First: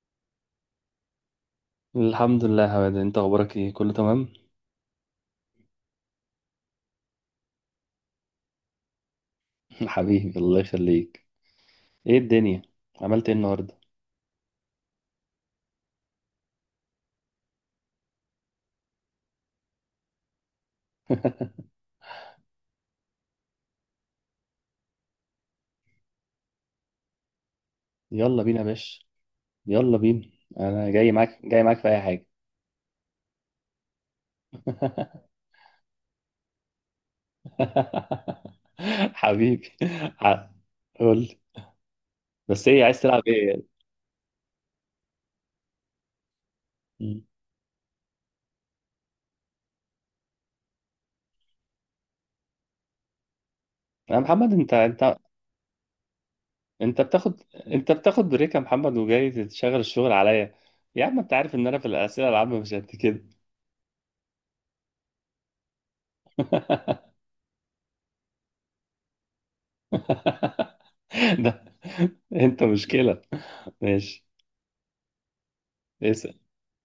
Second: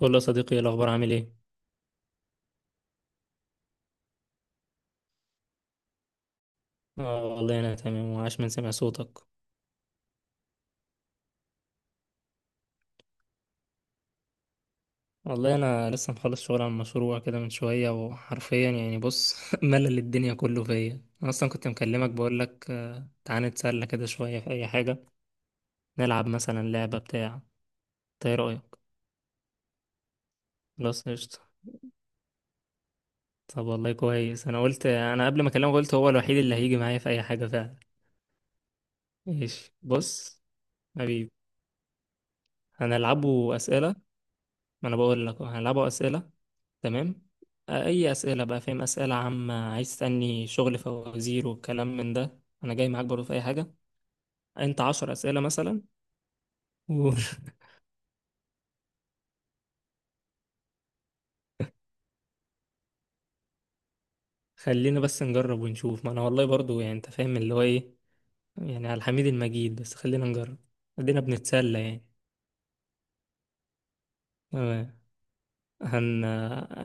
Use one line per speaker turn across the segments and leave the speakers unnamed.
قول له يا صديقي، إيه الأخبار؟ عامل إيه؟
الحمد لله يا هواد، انت اخبارك ايه؟ كله تمام.
آه والله أنا تمام، وعاش من سمع صوتك.
حبيبي، الله يخليك. ايه الدنيا؟ عملت ايه النهارده؟
والله أنا لسه مخلص شغل عن مشروع كده من شوية، وحرفيا يعني بص ملل الدنيا كله فيا. أنا أصلا كنت مكلمك بقولك تعالى نتسلى كده شوية في أي حاجة. نلعب مثلا لعبة بتاع. إنت إيه
يلا بينا
رأيك؟
يا باشا. يلا بينا، انا
خلاص،
جاي
قشطة.
معاك، جاي معاك في اي حاجه.
طب والله كويس، أنا قبل ما أكلمك قلت هو الوحيد اللي هيجي معايا في أي حاجة فعلا.
حبيبي.
ماشي بص.
ع- قول
حبيبي.
لي. بس ايه؟ عايز تلعب
هنلعبه
ايه؟
أسئلة. ما أنا بقول لك أهو، هنلعبه أسئلة.
مم.
تمام. آه، اي اسئله بقى، فاهم، اسئله عامه، عايز تسالني شغل فوازير والكلام من ده، انا جاي معاك برضه في اي حاجه.
يا محمد، انت
انت عشر
انت
اسئله مثلا.
انت بتاخد، انت بتاخد بريك يا محمد وجاي تشغل الشغل عليا؟ يا عم، انت عارف ان انا في الاسئله العامه مش قد كده.
وخلينا بس نجرب ونشوف، ما انا والله برضه يعني انت فاهم اللي هو ايه. يعني على الحميد المجيد، بس خلينا نجرب. ادينا
ده
بنتسلى يعني.
انت مشكله. ماشي،
تمام. هن
اسال.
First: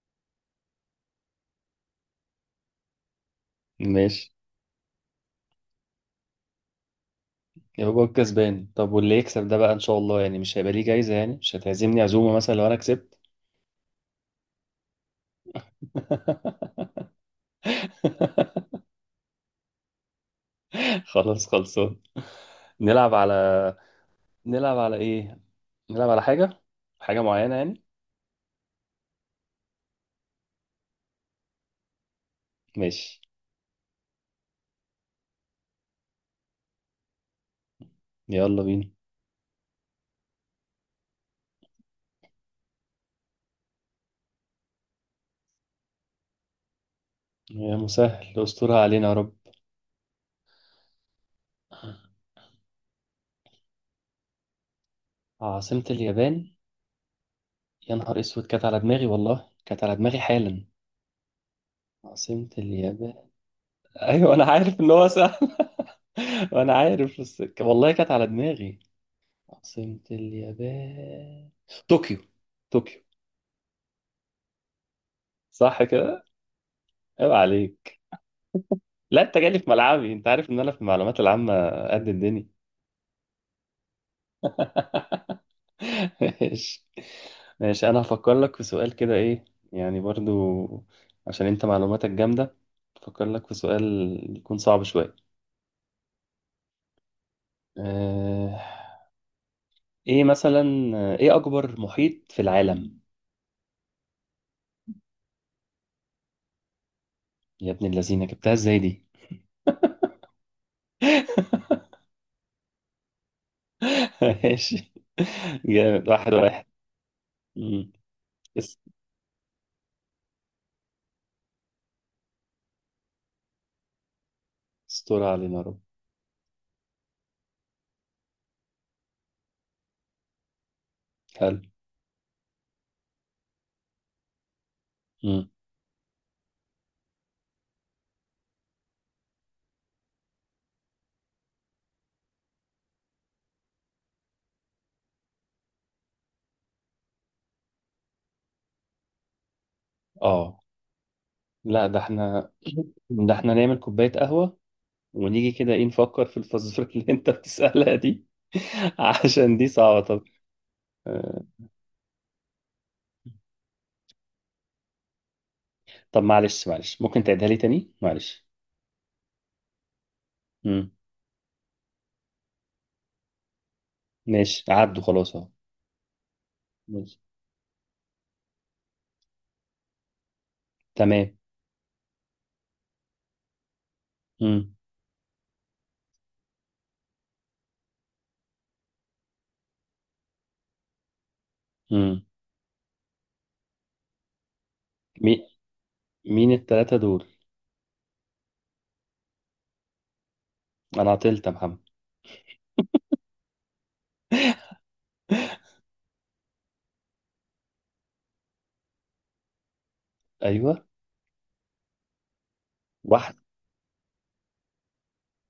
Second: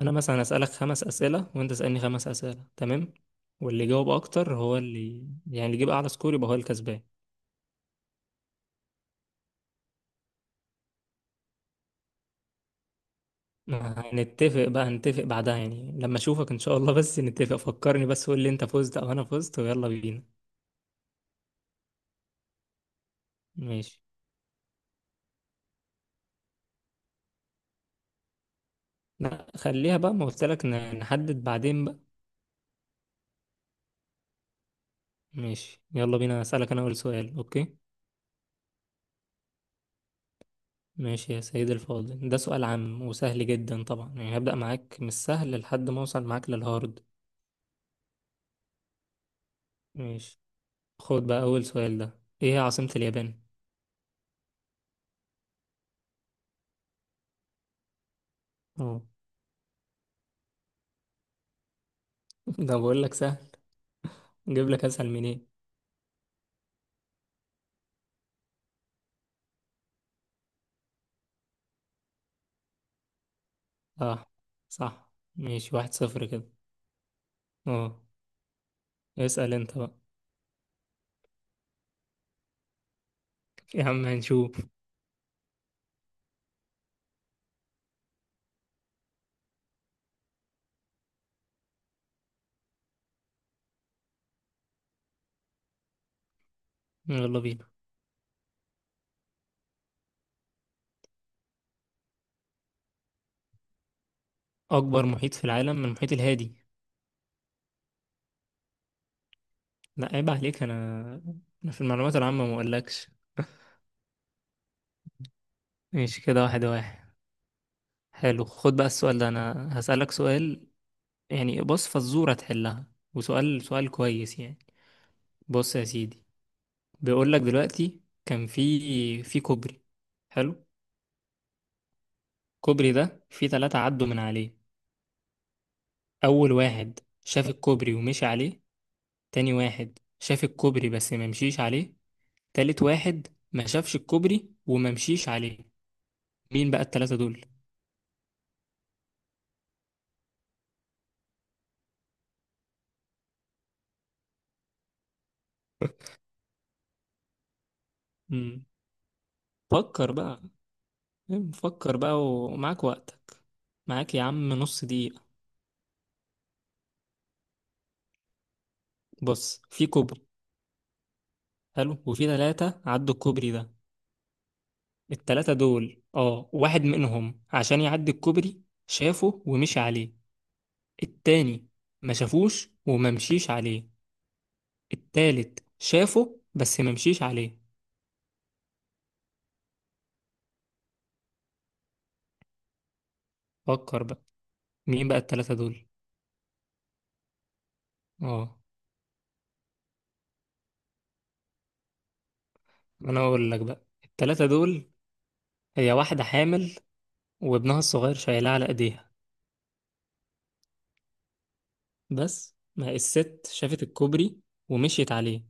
انا مثلا اسالك 5 اسئله وانت اسالني 5 اسئله. تمام. واللي يجاوب
ماشي،
اكتر هو اللي، يعني اللي يجيب اعلى سكور يبقى هو الكسبان.
يبقى هو الكسبان. طب واللي يكسب ده بقى، ان شاء الله يعني مش هيبقى ليه جايزة؟ يعني مش هتعزمني عزومة مثلا لو انا كسبت؟
هنتفق بقى، نتفق بعدها يعني لما اشوفك ان شاء الله، بس نتفق، فكرني بس قول لي انت فزت او انا فزت ويلا بينا.
خلاص، خلصان. نلعب على،
ماشي.
نلعب على ايه؟ نلعب على حاجة، حاجة معينة يعني.
لا خليها بقى، ما قلت لك نحدد بعدين بقى.
ماشي،
ماشي يلا بينا. اسالك انا اول سؤال، اوكي.
يلا بينا.
ماشي يا سيدي الفاضل، ده سؤال عام وسهل جدا طبعا، يعني هبدأ معاك من السهل لحد ما اوصل معاك للهارد.
يا مسهل، استرها علينا يا رب.
ماشي. خد بقى اول سؤال ده، ايه هي عاصمة اليابان؟
عاصمة اليابان؟ يا نهار اسود، كانت على
اه.
دماغي، والله كانت على دماغي حالا. عاصمة
ده بقول لك
اليابان.
سهل.
ايوه، انا
جيب
عارف
لك
ان هو
اسهل من ايه.
سهل. وانا عارف، بس والله كانت على دماغي. عاصمة اليابان طوكيو. طوكيو.
صح. صح. ماشي
صح
واحد
كده؟
صفر كده
عيب عليك.
اه.
لا، انت
اسأل
جالي في
انت بقى.
ملعبي، انت عارف ان انا في المعلومات العامة قد الدنيا.
يا عم هنشوف.
ماشي، ماشي، انا هفكر لك في سؤال كده، ايه يعني، برضو عشان انت معلوماتك جامدة. هفكر لك في سؤال يكون صعب شوية.
يلا بينا.
اه... ايه مثلا؟ ايه اكبر محيط في العالم؟
اكبر محيط في العالم من المحيط الهادي.
يا ابن اللذينة، جبتها ازاي دي؟
لا عيب عليك، انا انا في المعلومات العامة ما اقولكش.
ماشي، جامد،
ماشي
واحد
كده، واحد
واحد.
واحد
مم.
حلو خد
اس-
بقى السؤال ده، انا هسألك سؤال. يعني بص، فزورة تحلها. وسؤال سؤال كويس يعني.
استر علينا يا
بص
رب.
يا سيدي. بيقولك دلوقتي كان في كوبري. حلو.
حلو.
الكوبري ده في ثلاثة عدوا من عليه.
مم.
اول واحد شاف الكوبري ومشي عليه. تاني واحد شاف الكوبري بس ما مشيش عليه. تالت واحد ما شافش الكوبري وما مشيش عليه. مين بقى التلاتة دول؟
اه. لا، ده احنا ده احنا نعمل كوباية قهوة ونيجي كده ايه، نفكر في الفزورة اللي انت بتسألها دي.
مم.
عشان دي صعبة.
فكر
طب،
بقى.
آه،
فكر بقى ومعاك وقتك. معاك يا عم نص دقيقة.
طب معلش، معلش، ممكن تعيدها لي تاني، معلش؟
بص في كوبري.
مم.
حلو. وفي تلاتة عدوا الكوبري ده.
ماشي، عدوا خلاص اهو.
التلاتة دول، اه، واحد
ماشي.
منهم عشان يعدي الكوبري، شافه ومشي عليه.
تمام.
التاني ما شافوش وما مشيش عليه.
مم.
التالت شافه بس ما مشيش عليه.
مم.
فكر بقى. مين بقى
مي...
التلاتة دول؟
مين التلاتة دول؟
اه.
انا عطلت يا محمد.
انا اقول لك بقى التلاتة دول. هي واحدة حامل، وابنها الصغير شايلاه على ايديها،
ايوه.
بس ما
واحد.
الست شافت الكوبري ومشيت عليه.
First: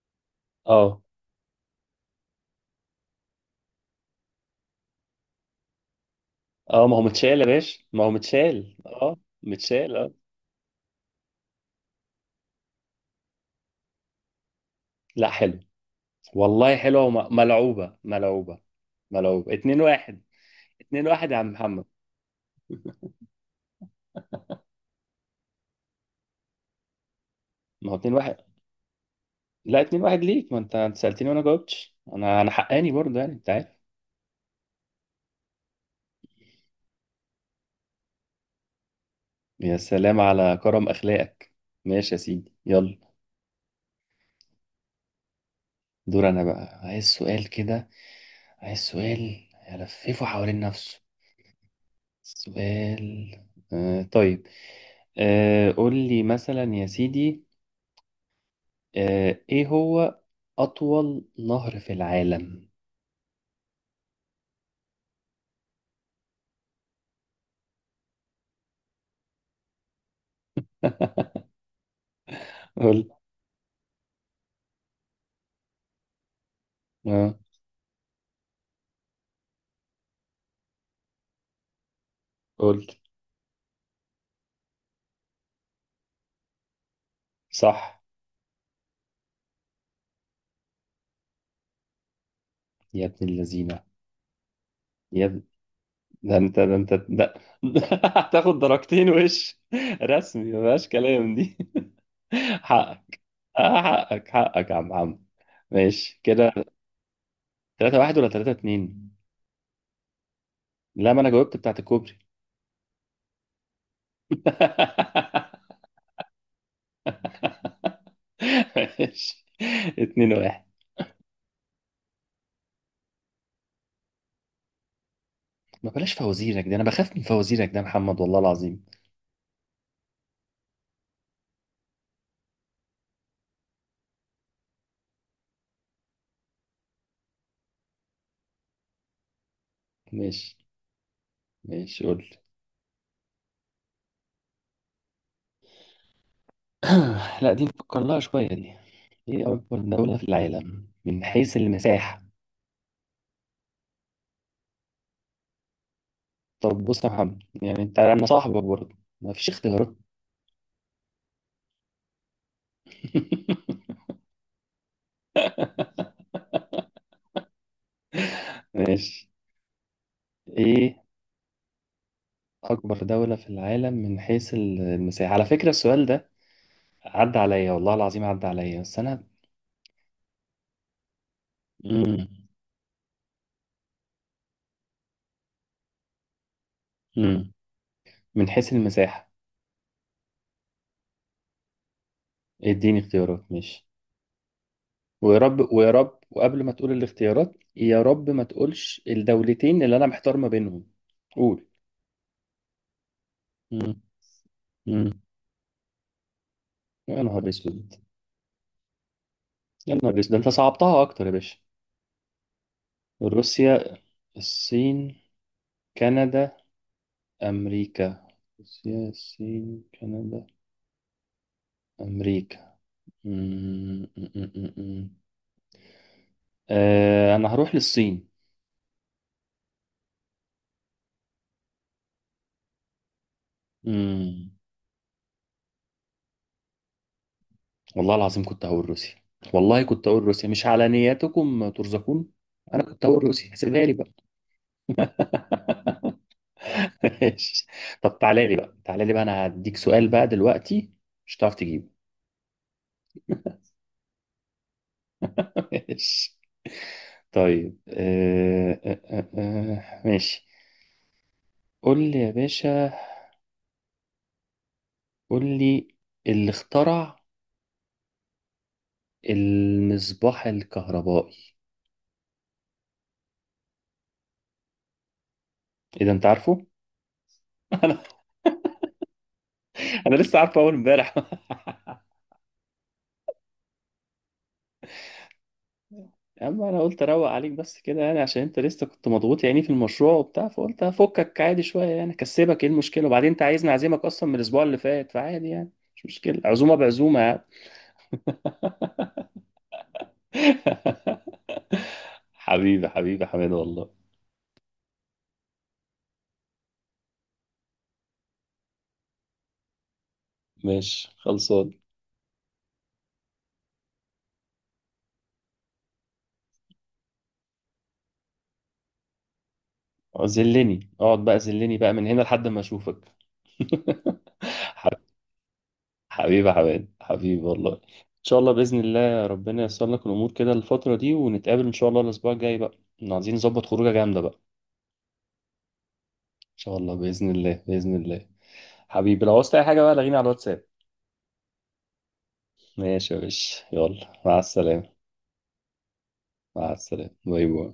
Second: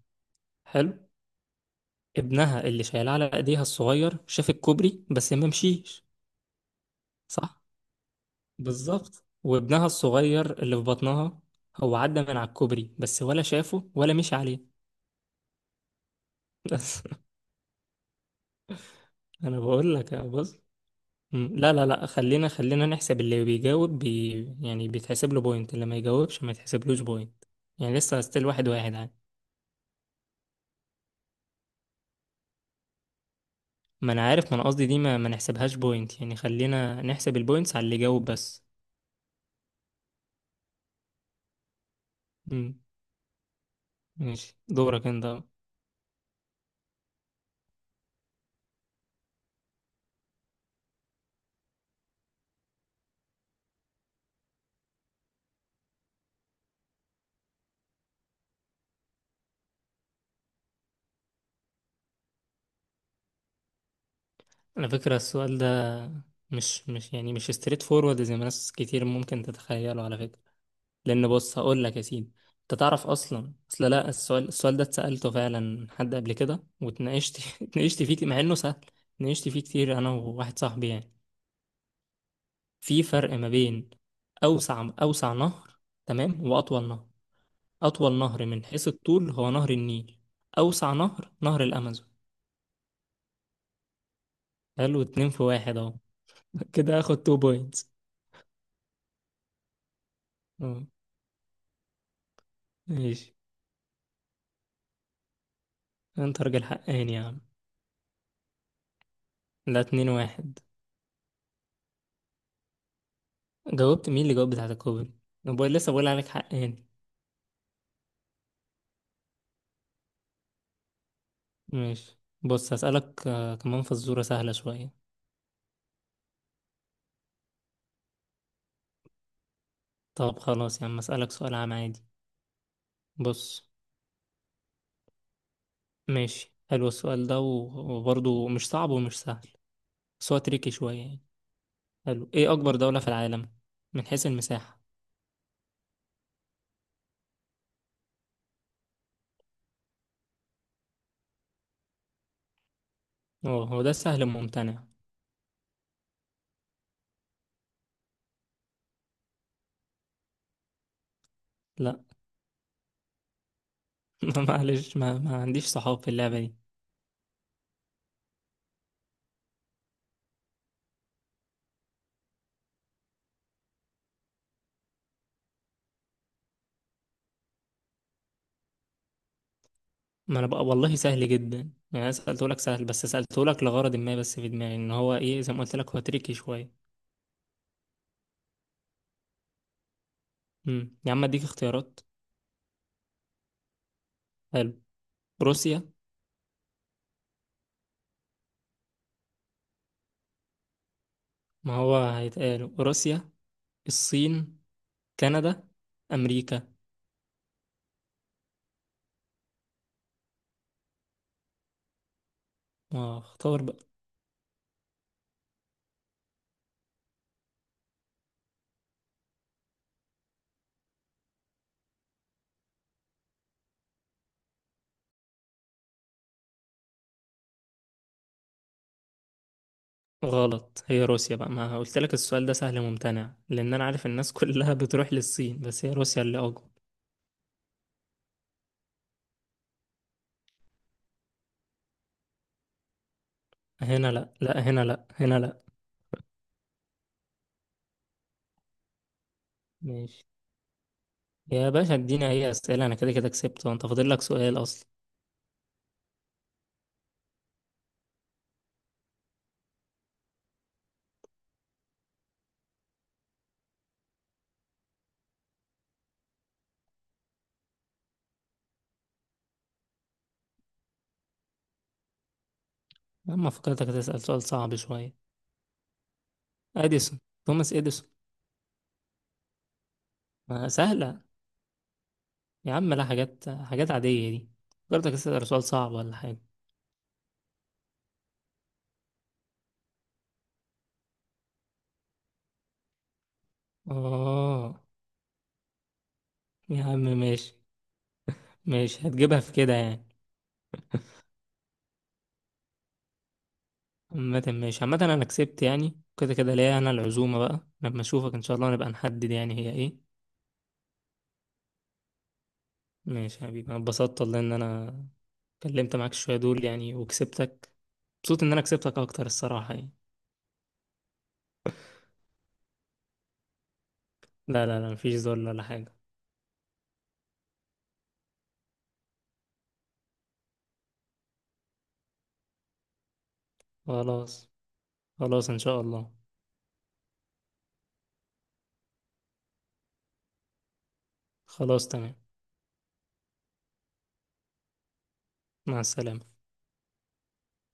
اه.
حلو. ابنها اللي شايلاه على ايديها الصغير شاف الكوبري بس ما مشيش.
اه، ما هو متشال يا
صح،
باشا، ما هو متشال، اه.
بالظبط. وابنها
متشال، اه.
الصغير اللي في بطنها هو عدى من على الكوبري بس ولا شافه ولا مشي عليه.
لا حلو، والله
بس.
حلوة وملعوبة، ملعوبة، ملعوبة.
انا
اتنين
بقول لك يا
واحد.
بص.
2-1 يا
مم،
عم
لا
محمد.
لا لا، خلينا خلينا نحسب اللي بيجاوب بي، يعني بيتحسب له بوينت، اللي ما يجاوبش ما يتحسبلوش بوينت.
ما
يعني
هو 2
لسه
1
ستيل 1-1.
لا، 2-1 ليك، ما انت، انت سألتني وانا جاوبتش، انا انا حقاني برضه يعني، انت عارف.
ما انا عارف، ما انا قصدي دي ما نحسبهاش بوينت، يعني خلينا نحسب البوينتس على اللي جاوب بس.
يا سلام على كرم اخلاقك. ماشي يا سيدي،
امم
يلا.
ماشي دورك انت.
دور انا بقى، عايز سؤال كده، عايز سؤال يلففه حوالين نفسه. سؤال. آه، طيب. آه، قول لي مثلا يا سيدي. آه، ايه هو اطول نهر في العالم؟
على فكرة السؤال ده مش يعني مش ستريت فورورد زي ما ناس كتير ممكن تتخيله على فكرة. لأن بص هقول لك يا سيدي. أنت تعرف
قول.
أصلا لا، السؤال ده اتسألته فعلا من حد قبل كده،
آه،
اتناقشت فيه مع إنه سهل. اتناقشت فيه كتير أنا وواحد صاحبي يعني.
قول.
في فرق ما بين أوسع نهر، تمام، وأطول نهر.
صح.
أطول نهر من حيث الطول هو نهر النيل. أوسع نهر نهر الأمازون.
يا ابن اللذينة.
حلو، اتنين
يا،
في واحد أهو.
ده انت، ده انت
كده هاخد
ده.
تو بوينتس.
هتاخد درجتين؟ وش رسمي، مفيهاش كلام دي. حقك.
ماشي.
آه، حقك، حقك يا عم عم. ماشي
أنت
كده.
راجل حقاني يا عم.
3-1 ولا 3-2؟
ده 2-1.
لا، ما انا جاوبت بتاعت الكوبري.
جاوبت؟ مين اللي جاوب بتاعت الكوبري؟ لسه بقول عليك حقاني.
ماشي، 2-1.
ماشي بص هسألك كمان فزورة سهلة شوية.
ما بلاش فوازيرك دي، انا بخاف من فوازيرك ده يا محمد، والله العظيم.
طب خلاص يا عم، أسألك سؤال عام عادي. بص. ماشي حلو السؤال ده وبرضه مش صعب ومش سهل. بس هو
ماشي.
تريكي شوية يعني.
ماشي،
حلو،
قول.
إيه أكبر دولة في العالم من حيث المساحة؟
لا، دي نفكر لها شوية دي. ايه اكبر دولة في العالم من حيث المساحة؟
اه هو ده سهل ممتنع.
طب بص يا محمد، يعني انت انا صاحبك برضه. مفيش اختيارات؟
لا. معلش، ما عنديش صحاب في اللعبة دي.
ماشي. ايه اكبر دولة في العالم من حيث المساحة؟ على فكرة، السؤال ده عدى عليا، والله العظيم عدى عليا، بس انا.
ما انا بقى والله سهل جدا. يعني انا
مم.
سألته لك سهل، بس سألته لك لغرض ما، بس في دماغي ان هو ايه، زي ما قلت لك هو تريكي شوية.
مم. من حيث المساحة.
يا عم اديك اختيارات.
اديني اختيارات، ماشي.
حلو.
ويا رب،
روسيا.
ويا رب، وقبل ما تقول الاختيارات، يا رب ما تقولش الدولتين اللي انا محتار ما بينهم. قول.
ما هو هيتقال روسيا.
مم.
الصين.
مم.
كندا. امريكا.
يا نهار اسود، يا نهار اسود، ده انت صعبتها اكتر يا باشا.
اه اختار بقى.
روسيا، الصين، كندا، أمريكا. روسيا، الصين، كندا، أمريكا. مم، مم، مم، مم. مم. آه، أنا هروح للصين.
غلط، هي روسيا بقى، ما قلت لك السؤال ده سهل ممتنع، لان انا عارف الناس
مم.
كلها بتروح للصين، بس هي روسيا اللي اكبر.
والله العظيم كنت هقول روسيا. والله كنت هقول روسيا، مش على نياتكم ترزقون. أنا كنت هقول روسيا، سيبها لي بقى.
هنا لا، لا هنا، لا هنا لا.
ماشي. طب تعالى لي بقى، تعالى لي بقى، أنا هديك سؤال
ماشي
بقى دلوقتي مش هتعرف
يا
تجيبه.
باشا اديني اي اسئله، انا كده كده كسبت وانت فاضل لك سؤال اصلا.
ماشي. طيب، ماشي. قول لي يا باشا، قول لي. اللي اخترع المصباح الكهربائي،
اما فكرتك هتسال سؤال صعب شويه.
اذا انت عارفه.
اديسون. توماس
انا،
اديسون.
انا لسه عارفه
ما
اول امبارح.
سهله. يا عم، لا حاجات حاجات عاديه دي. فكرتك هتسال سؤال صعب ولا حاجه.
اما انا قلت اروق عليك بس كده يعني، عشان انت لسه كنت مضغوط يعني في المشروع وبتاع، فقلت افكك عادي شويه يعني، اكسبك ايه المشكله؟ وبعدين انت عايزني اعزمك اصلا من الاسبوع اللي
اه.
فات، فعادي يعني، مش مشكله، عزومه
يا عم
بعزومه يعني.
ماشي. ماشي، هتجيبها في كده يعني.
حبيبي، حبيبي حماد والله.
عامة ماشي، عامة انا كسبت يعني كده كده ليا انا العزومه بقى، لما اشوفك ان شاء الله نبقى نحدد يعني هي ايه.
ماشي، خلصان.
ماشي يا حبيبي، انا اتبسطت والله ان انا كلمت معاك شويه دول يعني وكسبتك. مبسوط ان انا كسبتك اكتر الصراحه يعني.
زلني اقعد بقى، زلني بقى من هنا لحد ما اشوفك.
لا لا لا، مفيش ذل ولا حاجة.
حبيبي يا حماد، حبيبي والله. ان شاء الله باذن الله ربنا ييسر لك الامور كده الفتره دي، ونتقابل ان شاء الله الاسبوع الجاي بقى. إحنا عايزين نظبط خروجه جامده بقى ان
خلاص، خلاص إن شاء الله.
شاء الله، باذن الله، باذن الله. حبيبي، لو عاوزت اي حاجه بقى لغيني على الواتساب.
خلاص تمام.
ماشي يا باشا، يلا، مع السلامه.
مع السلامة.
مع السلامه، باي باي.